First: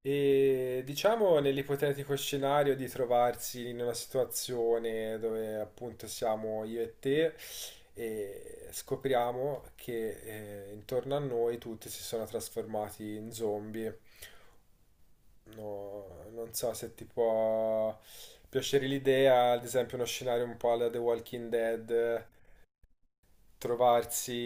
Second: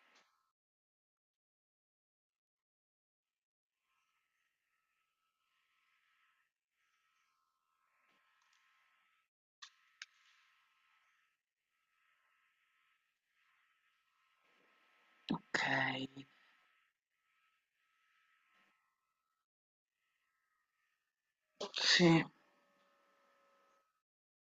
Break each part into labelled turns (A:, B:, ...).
A: E diciamo nell'ipotetico scenario di trovarsi in una situazione dove appunto siamo io e te e scopriamo che intorno a noi tutti si sono trasformati in zombie. No,
B: Okay,
A: non so se ti può piacere l'idea, ad esempio uno scenario un po' alla The Walking Dead,
B: sì.
A: trovarsi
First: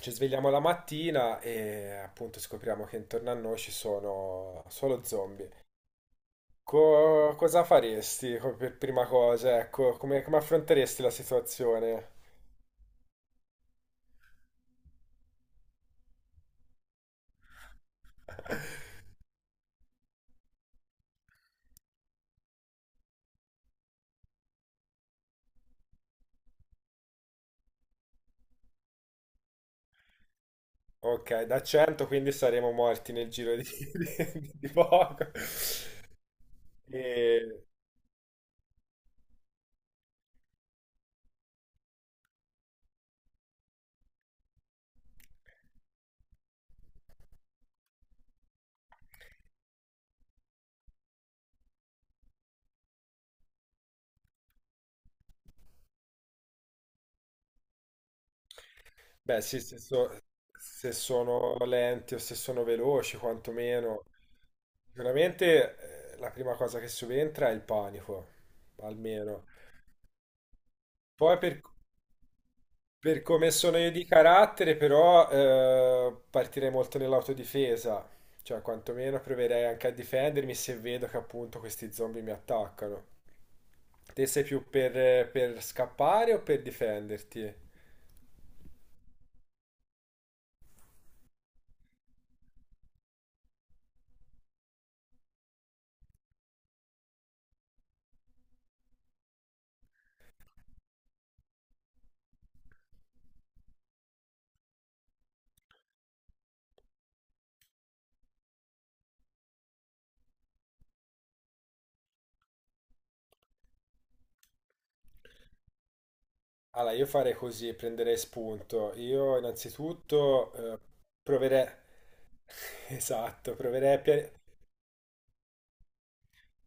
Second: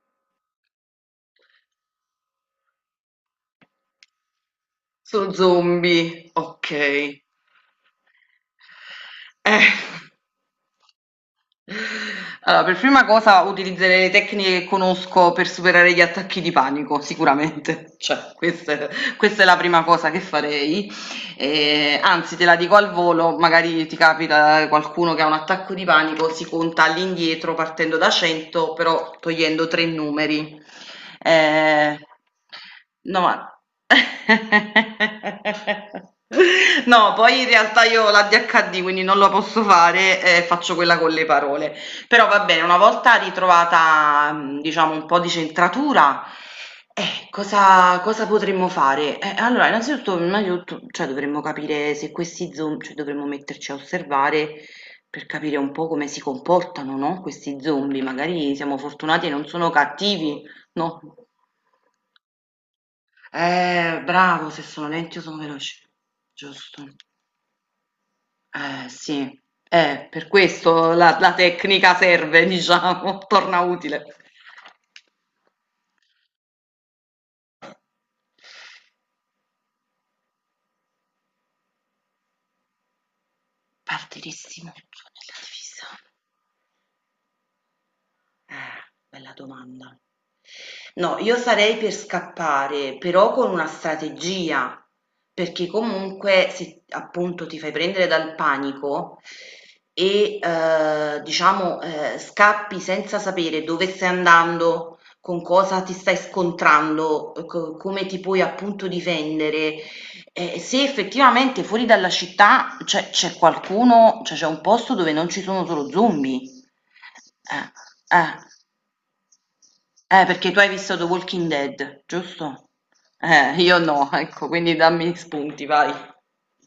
A: ci svegliamo la mattina e appunto scopriamo che intorno a noi ci sono solo
B: Su
A: zombie.
B: zombie, okay.
A: Cosa faresti per prima cosa?
B: Eh,
A: Ecco, come, come affronteresti la situazione?
B: allora per prima cosa utilizzerei le tecniche che conosco per superare gli attacchi di panico, sicuramente. Cioè, questa è questa è la prima cosa che farei. Anzi te la dico al volo, magari ti capita qualcuno che ha un attacco di panico, si conta all'indietro partendo da 100 però togliendo 3 numeri.
A: Ok, da
B: Ehm,
A: 100 quindi saremo morti
B: no
A: nel
B: ma
A: giro di, di poco. E,
B: No, poi in realtà io ho l'ADHD, quindi non lo posso fare, faccio quella con le parole. Però va bene, una volta ritrovata, diciamo, un po' di centratura, cosa potremmo fare? Allora, innanzitutto, prima di tutto, cioè, dovremmo capire se questi zombie, cioè, dovremmo metterci a osservare per capire un po' come si comportano, no? Questi zombie, magari siamo fortunati e
A: Beh,
B: non
A: sì,
B: sono cattivi,
A: se
B: no?
A: sono lenti o se sono veloci, quantomeno.
B: Bravo, se sono lenti o sono veloci.
A: Sicuramente la prima cosa
B: Giusto.
A: che subentra è il panico,
B: Sì.
A: almeno.
B: Per questo la
A: Poi per,
B: tecnica serve, diciamo,
A: Per come
B: torna
A: sono io
B: utile.
A: di carattere, però, partirei molto nell'autodifesa, cioè quantomeno proverei anche a difendermi se vedo che appunto questi zombie mi attaccano. Te sei
B: Partirissimo
A: più
B: nella
A: per
B: divisa.
A: scappare o per difenderti?
B: Eh, Bella domanda. No, io sarei per scappare, però con una strategia, perché comunque se appunto ti fai prendere dal panico e diciamo scappi senza sapere dove stai andando, con cosa ti stai scontrando, come ti puoi appunto difendere, se effettivamente fuori dalla città c'è qualcuno, cioè c'è un posto dove non ci sono solo zombie.
A: Allora, io farei così, prenderei
B: Eh.
A: spunto. Io
B: Perché
A: innanzitutto
B: tu hai visto The Walking
A: proverei...
B: Dead, giusto?
A: Esatto,
B: Io no, ecco, quindi dammi spunti, vai.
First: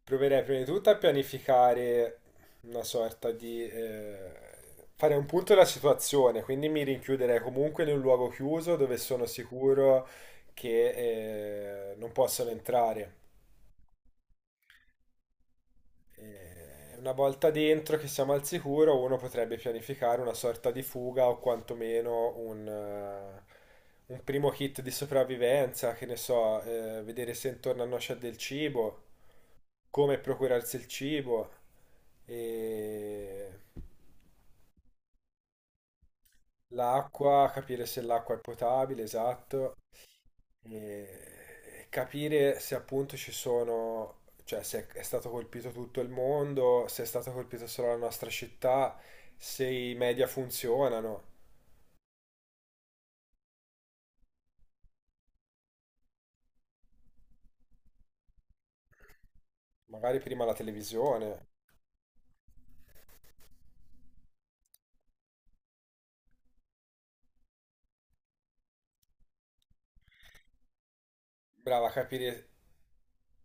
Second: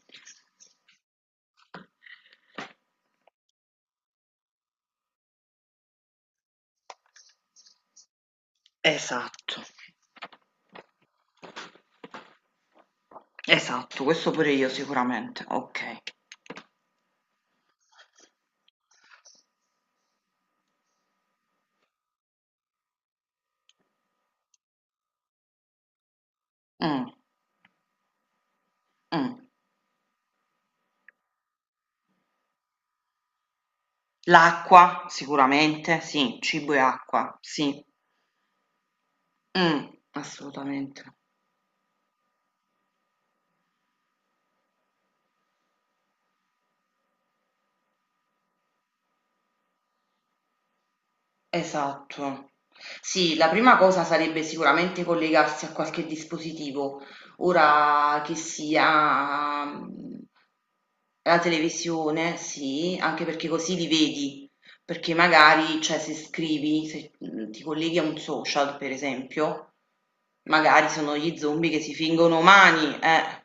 A: Proverei prima di tutto a pianificare una sorta di... fare un punto della situazione, quindi mi rinchiuderei comunque in un luogo chiuso dove sono
B: Esatto,
A: sicuro che non possono entrare.
B: esatto, questo pure io sicuramente, ok.
A: Una volta dentro che siamo al sicuro, uno potrebbe pianificare una sorta di fuga o quantomeno un primo kit di sopravvivenza, che ne so,
B: Mm,
A: vedere se intorno a noi c'è del cibo.
B: mm.
A: Come procurarsi il cibo e
B: L'acqua, sicuramente, sì, cibo e acqua,
A: l'acqua,
B: sì.
A: capire se l'acqua è potabile, esatto,
B: Mm, assolutamente.
A: e capire se appunto ci sono, cioè se è stato colpito tutto il mondo, se è stato colpito solo la nostra città, se i media funzionano,
B: Esatto. Sì, la prima cosa sarebbe sicuramente collegarsi a qualche dispositivo, ora che sia... mm.
A: magari prima la
B: La
A: televisione,
B: televisione, sì, anche perché così li vedi, perché magari, cioè, se scrivi, se mm, ti colleghi a un social, per esempio, magari sono gli zombie che
A: brava a
B: si fingono
A: capire.
B: umani, eh.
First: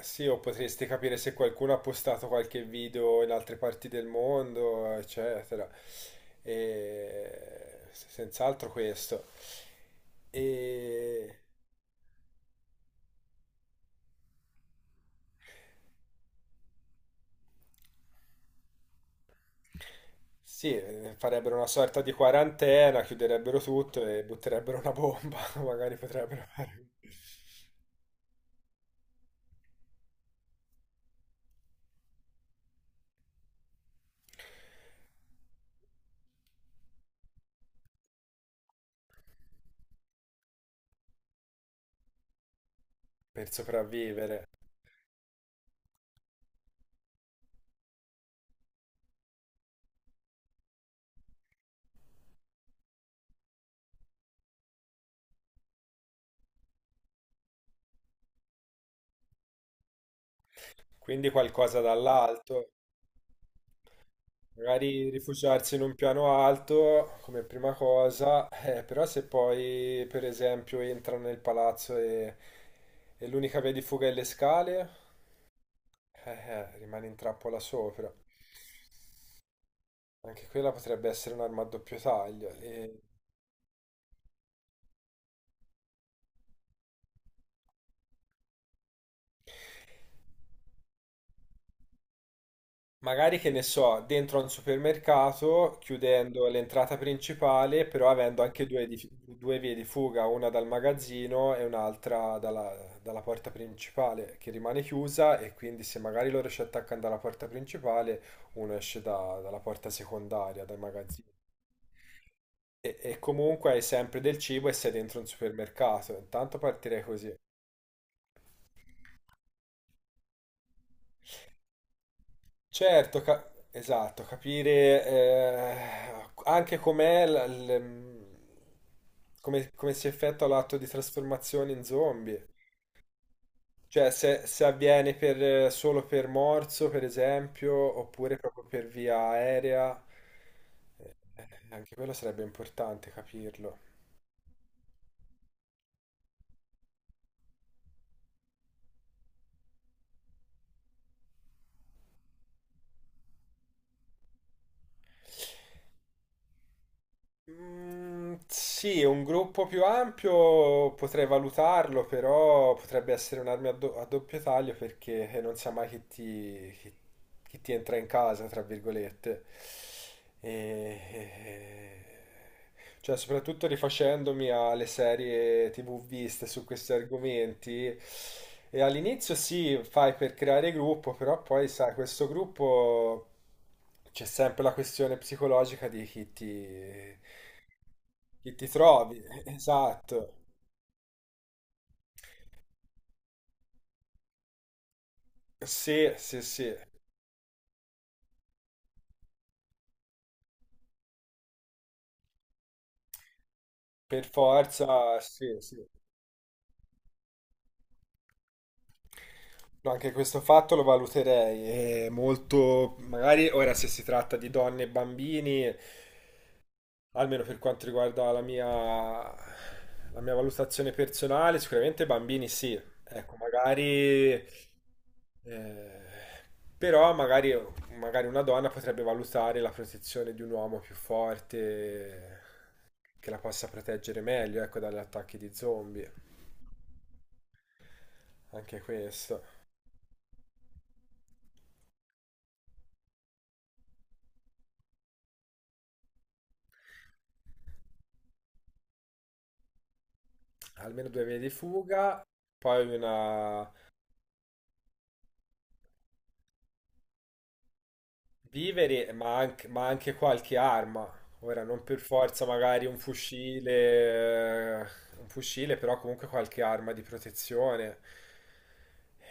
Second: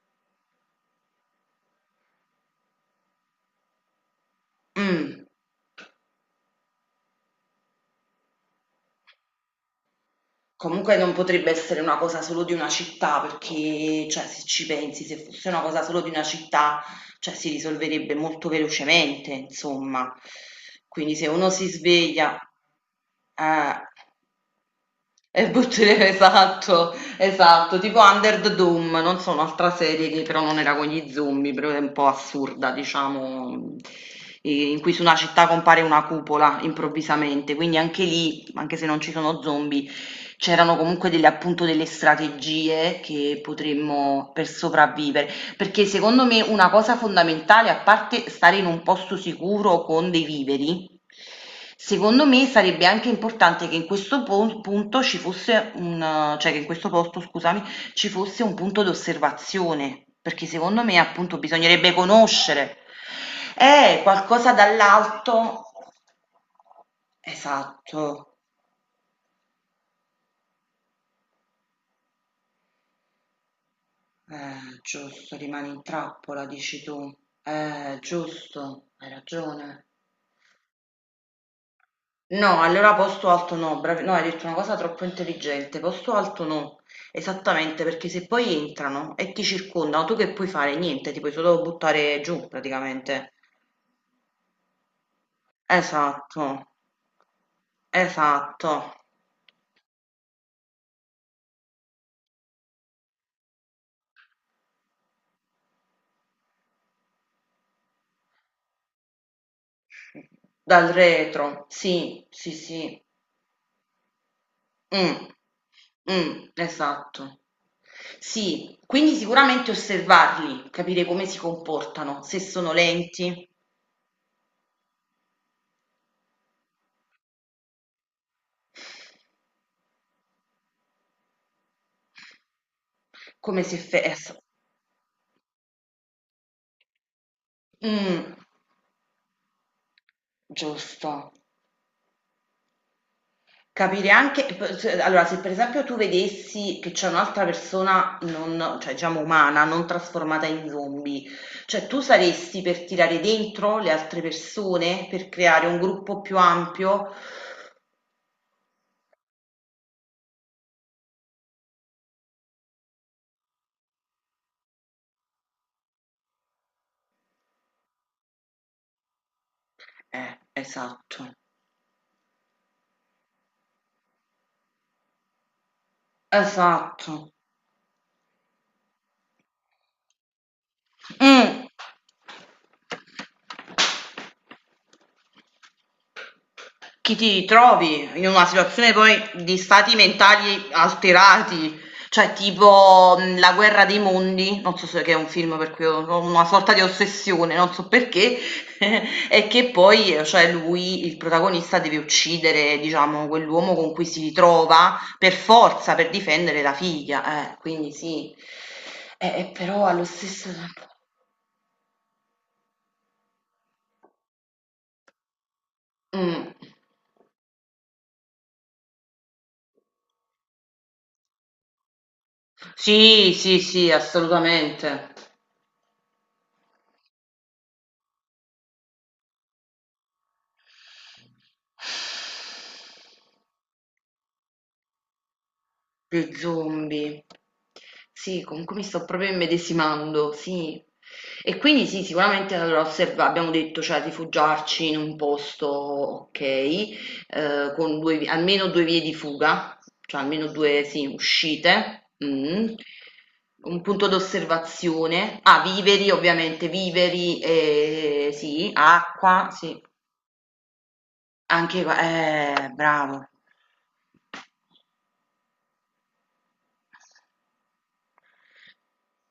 A: Sì, o potresti capire se qualcuno ha postato qualche video in altre parti del mondo,
B: Mm.
A: eccetera. Senz'altro questo.
B: Comunque non
A: E...
B: potrebbe essere una cosa solo di una città, perché, cioè, se ci pensi, se fosse una cosa solo di una città, cioè, si risolverebbe molto velocemente, insomma.
A: Sì,
B: Quindi se uno
A: farebbero una
B: si
A: sorta di
B: sveglia...
A: quarantena, chiuderebbero
B: eh,
A: tutto e butterebbero una bomba,
B: e
A: magari
B: buttare
A: potrebbero fare
B: esatto, esatto, tipo Under the Dome, non so, un'altra serie che però non era con gli zombie, però è un po' assurda, diciamo, in cui su una città compare una cupola improvvisamente, quindi anche lì, anche se non ci sono zombie, c'erano comunque delle, appunto delle strategie che
A: per
B: potremmo per
A: sopravvivere.
B: sopravvivere, perché secondo me una cosa fondamentale, a parte stare in un posto sicuro con dei viveri. Secondo me sarebbe anche importante che in questo pon punto ci fosse un cioè che in questo posto, scusami, ci fosse un punto d'osservazione, perché secondo me
A: Quindi
B: appunto
A: qualcosa
B: bisognerebbe
A: dall'alto.
B: conoscere. Qualcosa
A: Magari
B: dall'alto.
A: rifugiarsi in un piano alto come prima
B: Esatto,
A: cosa, però se poi per esempio entrano nel palazzo e l'unica via di fuga è le scale,
B: giusto, rimani in trappola, dici
A: rimane
B: tu.
A: in trappola sopra.
B: Giusto, hai ragione.
A: Anche quella potrebbe essere un'arma a doppio taglio.
B: No, allora
A: E
B: posto alto no, no, hai detto una cosa troppo intelligente, posto alto no, esattamente, perché se poi entrano e ti circondano, tu che puoi fare? Niente, ti puoi solo buttare giù praticamente.
A: magari che ne so, dentro a un supermercato,
B: Esatto,
A: chiudendo l'entrata principale, però avendo anche
B: esatto,
A: due vie di fuga, una dal magazzino e un'altra dalla, dalla porta principale, che rimane chiusa e quindi se magari loro ci attaccano dalla porta principale, uno esce dalla porta secondaria, dal
B: dal
A: magazzino.
B: retro, sì, sì, sì.
A: E comunque hai sempre del cibo e sei dentro
B: Mm,
A: un supermercato,
B: mm,
A: intanto partirei così.
B: esatto. Sì, quindi sicuramente osservarli, capire come si comportano, se sono
A: Certo,
B: lenti,
A: esatto, capire anche com'è la- l- mm, come, come si effettua l'atto di trasformazione in zombie.
B: come si... effe-
A: Cioè,
B: es-
A: se avviene solo per morso, per esempio,
B: mm,
A: oppure proprio per via aerea, eh,
B: giusto.
A: anche quello sarebbe importante capirlo.
B: Capire anche p s allora se per esempio tu vedessi che c'è un'altra persona non cioè diciamo umana, non trasformata in zombie, cioè tu saresti per tirare dentro le altre persone, per creare un gruppo più ampio?
A: Mm, sì, un gruppo più ampio potrei valutarlo, però potrebbe essere a doppio taglio perché non sa mai chi che ti entra in casa, tra virgolette. E,
B: Esatto,
A: e- cioè, soprattutto rifacendomi alle serie TV viste su questi
B: esatto.
A: argomenti. E all'inizio sì, fai per creare gruppo, però
B: Mh.
A: poi sai, questo gruppo c'è sempre la questione psicologica di
B: Chi ti trovi in una
A: chi ti
B: situazione poi
A: trovi.
B: di stati
A: Esatto.
B: mentali alterati, cioè tipo La guerra dei mondi, non so se che è un film per cui ho
A: Sì,
B: ho
A: sì,
B: una sorta
A: sì.
B: di ossessione, non so perché, e che poi cioè lui, il protagonista, deve uccidere, diciamo, quell'uomo con cui si
A: Per
B: ritrova
A: forza,
B: per
A: sì, sì.
B: forza, per difendere la figlia, quindi sì, eh, però
A: No,
B: allo
A: anche questo
B: stesso
A: fatto lo
B: tempo...
A: valuterei, è molto, magari ora se si tratta di donne e bambini,
B: Mm.
A: almeno per quanto riguarda la mia valutazione personale, sicuramente bambini sì,
B: Sì,
A: ecco,
B: sì, sì,
A: magari,
B: assolutamente.
A: eh, però magari, magari una donna potrebbe valutare la protezione di un uomo più forte che la possa proteggere meglio, ecco, dagli attacchi di zombie,
B: Lo zombie. Sì, comunque
A: anche
B: mi sto proprio
A: questo.
B: immedesimando, sì. E quindi sì, sicuramente allora abbiamo detto, cioè rifugiarci in un posto, ok, con almeno due vie di fuga, cioè almeno due, sì,
A: Almeno due vie di
B: uscite,
A: fuga,
B: mm.
A: poi una.
B: Un punto d'osservazione, ah, viveri ovviamente, viveri, sì,
A: Viveri,
B: acqua, sì,
A: ma anche qualche arma. Ora,
B: anche,
A: non per forza magari
B: bravo.
A: un fucile, però comunque qualche arma di protezione.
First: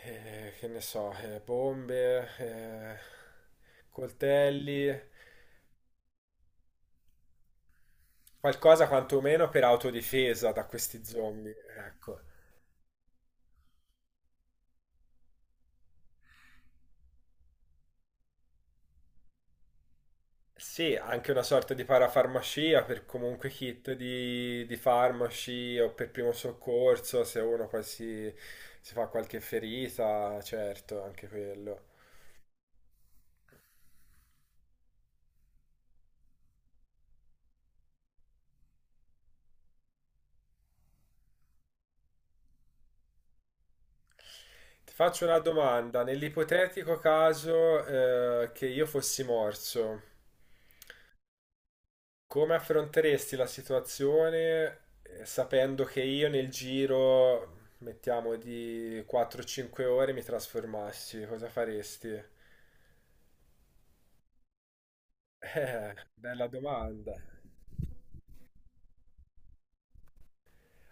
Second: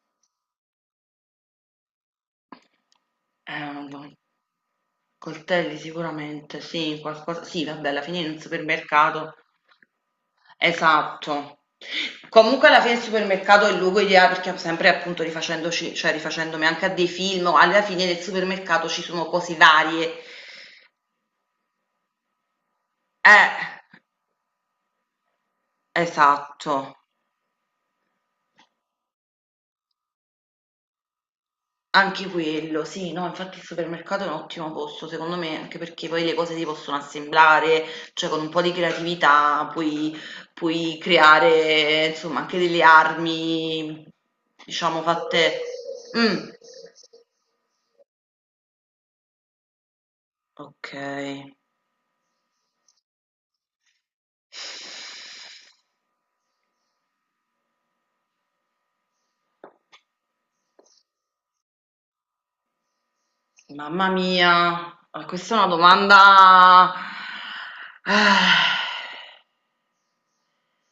A: Che ne so, bombe,
B: Eh,
A: coltelli,
B: Coltelli sicuramente, sì, qualcosa sì vabbè alla fine in un
A: qualcosa
B: supermercato
A: quantomeno per autodifesa da questi zombie,
B: esatto.
A: ecco.
B: Comunque alla fine il supermercato è il luogo ideale perché sempre appunto rifacendoci cioè rifacendomi anche a dei film, alla fine nel supermercato ci sono cose varie.
A: Sì, anche una sorta di parafarmacia per comunque
B: Eh,
A: kit di farmaci o per primo
B: esatto.
A: soccorso, se uno si fa qualche ferita, certo, anche quello.
B: Anche quello, sì, no, infatti il supermercato è un ottimo posto, secondo me, anche perché poi le cose si possono assemblare, cioè con un po' di creatività puoi, puoi creare, insomma, anche delle armi,
A: Ti
B: diciamo,
A: faccio una
B: fatte...
A: domanda,
B: Mm,
A: nell'ipotetico caso, che io fossi morso,
B: ok.
A: come affronteresti la situazione sapendo che io nel giro, mettiamo di 4-5 ore, mi trasformassi? Cosa faresti?
B: Mamma mia, ah, questa è una
A: Bella
B: domanda...
A: domanda.
B: Ah,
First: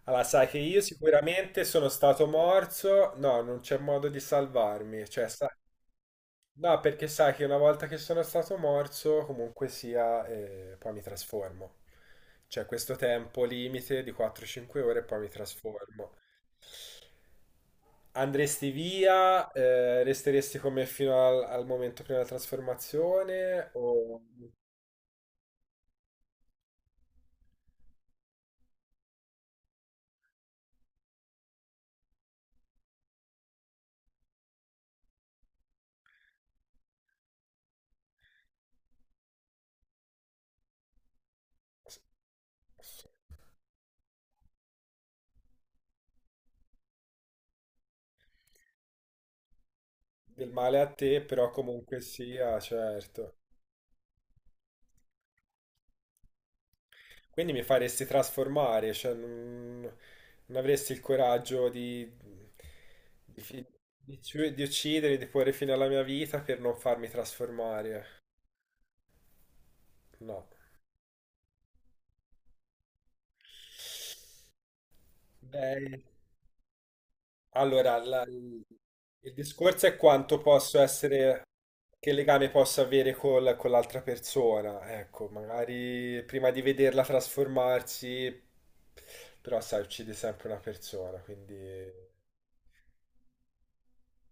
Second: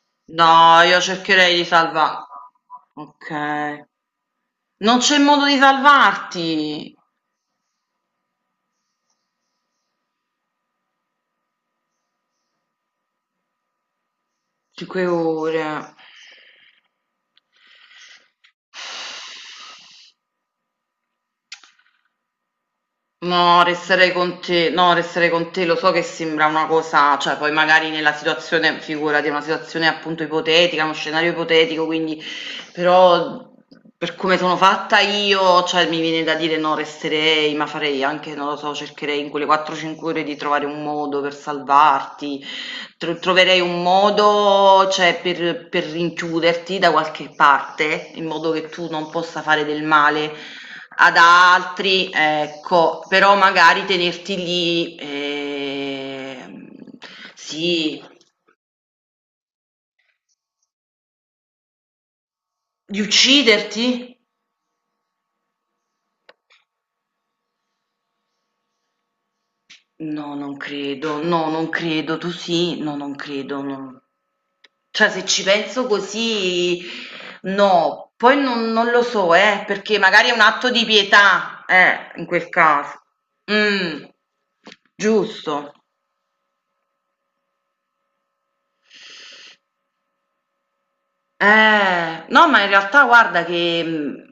A: Allora, sai che
B: no,
A: io
B: io cercherei
A: sicuramente
B: di
A: sono
B: salvare...
A: stato morso, no, non c'è
B: Ok.
A: modo di
B: Non
A: salvarmi,
B: c'è modo di
A: no,
B: salvarti.
A: perché sai che una volta che sono stato morso, comunque sia, poi mi trasformo. C'è questo tempo limite di 4-5 ore e
B: Cinque
A: poi mi
B: ore.
A: trasformo. Andresti via, resteresti con me fino al momento prima della
B: No,
A: trasformazione
B: resterei
A: o
B: con te. No, resterei con te. Lo so che sembra una cosa, cioè poi magari nella situazione, figurati, è una situazione appunto ipotetica, uno scenario ipotetico, quindi però per come sono fatta io, cioè mi viene da dire no, resterei, ma farei anche, non lo so, cercherei in quelle 4-5 ore di trovare un modo per salvarti, troverei un modo, cioè, per rinchiuderti da qualche parte, in modo che tu non possa fare del male
A: del male a
B: ad
A: te, però comunque
B: altri,
A: sia,
B: ecco, però
A: certo.
B: magari tenerti lì,
A: Quindi mi
B: sì,
A: faresti trasformare, cioè non avresti il coraggio
B: di
A: di, fi-
B: ucciderti?
A: di uccidere, di porre fine alla mia vita per non farmi trasformare.
B: No,
A: No.
B: non credo, no, non credo, tu sì, no, non credo, no. Cioè, se ci penso
A: Beh,
B: così,
A: allora,
B: no, poi non, non lo so,
A: il discorso è
B: perché magari è
A: quanto
B: un atto
A: posso
B: di
A: essere,
B: pietà,
A: che
B: in quel
A: legame posso
B: caso.
A: avere con l'altra
B: Mm,
A: persona. Ecco,
B: giusto.
A: magari prima di vederla trasformarsi, però sai, uccide sempre una persona, quindi
B: No, ma in realtà guarda che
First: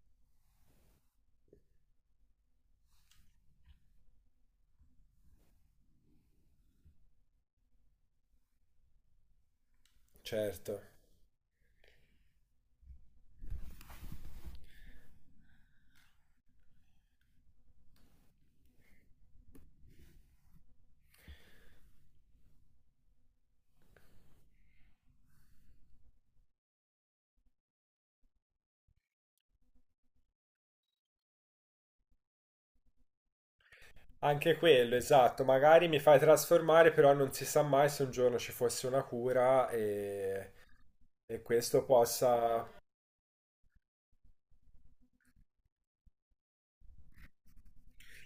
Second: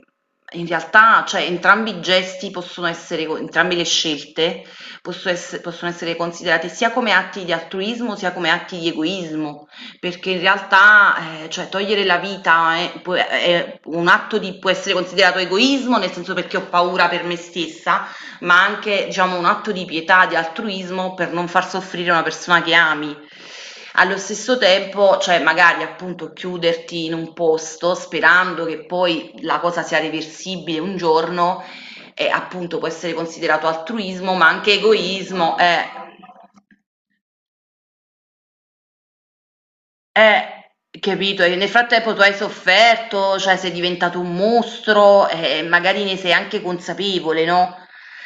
B: in realtà, cioè, entrambi i gesti possono essere, co- entrambe le scelte possono essere, considerate sia come atti di altruismo sia come atti di egoismo, perché in
A: certo.
B: realtà, cioè, togliere la vita è, è un atto di, può essere considerato egoismo, nel senso perché ho paura per me stessa, ma anche, diciamo, un atto di pietà, di altruismo per non far soffrire una persona che ami. Allo stesso tempo, cioè magari appunto chiuderti in un posto sperando che poi la cosa sia reversibile un giorno, appunto può essere considerato altruismo, ma
A: Anche
B: anche
A: quello, esatto,
B: egoismo,
A: magari mi fai trasformare, però non si sa mai se un giorno ci fosse una cura e
B: capito? E nel
A: questo
B: frattempo tu hai
A: possa...
B: sofferto, cioè sei diventato un mostro e magari ne sei anche consapevole, no?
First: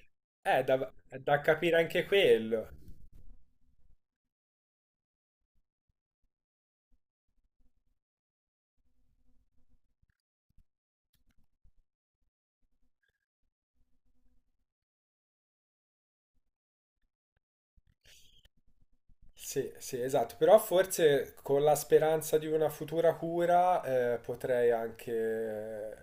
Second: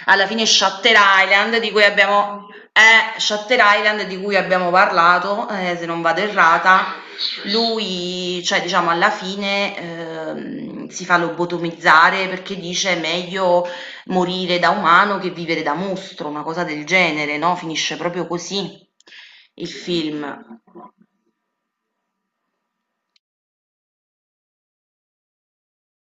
B: Alla fine
A: Eh, da,
B: Shutter
A: da
B: Island di
A: capire
B: cui
A: anche
B: abbiamo,
A: quello.
B: Shutter Island di cui abbiamo parlato, se non vado errata, lui, cioè diciamo alla fine, si fa lobotomizzare perché dice meglio morire da umano che vivere da mostro, una cosa del genere, no? Finisce proprio così il
A: Sì, sì, esatto, però
B: film.
A: forse con la speranza di una futura cura potrei anche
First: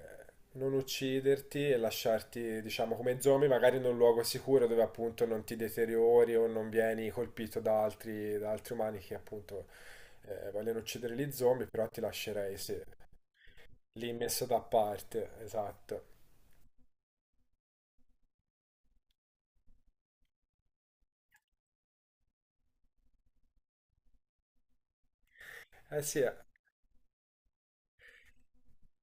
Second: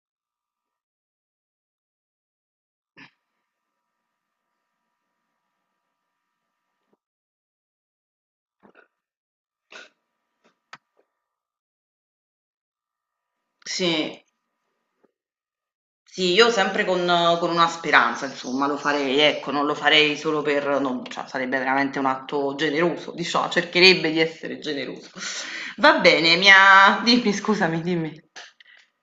A: non ucciderti e lasciarti, diciamo, come zombie, magari in un luogo sicuro dove appunto non ti deteriori o non vieni colpito da altri umani che appunto vogliono uccidere gli zombie, però ti lascerei, sì, lì
B: Sì,
A: messo da parte, esatto.
B: sì, io sempre con una speranza, insomma, lo farei, ecco, non lo farei solo per, non, cioè, sarebbe veramente un atto generoso, diciamo, cercherebbe di essere generoso. Va
A: Eh sì, eh.
B: bene, mi ha... Dimmi, scusami, dimmi.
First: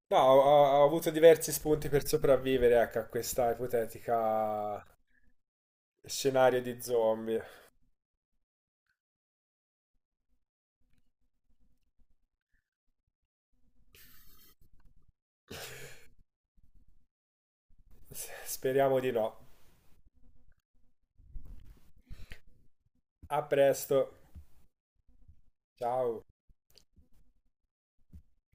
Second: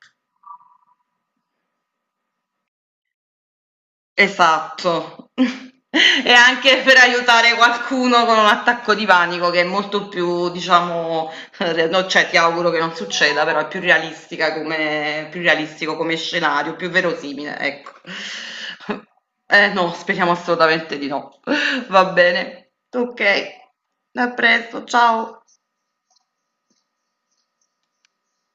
A: No, ho avuto diversi spunti per sopravvivere, ecco, a questa ipotetica
B: Esatto. E
A: scenario di
B: anche per
A: zombie.
B: aiutare qualcuno con un attacco di panico che è molto più, diciamo, re no, cioè ti auguro che non succeda, però è più realistica come più realistico come scenario, più verosimile, ecco.
A: Speriamo di no.
B: Eh no, speriamo assolutamente di no. Va bene.
A: A
B: Okay.
A: presto.
B: A presto, ciao.
A: Ciao.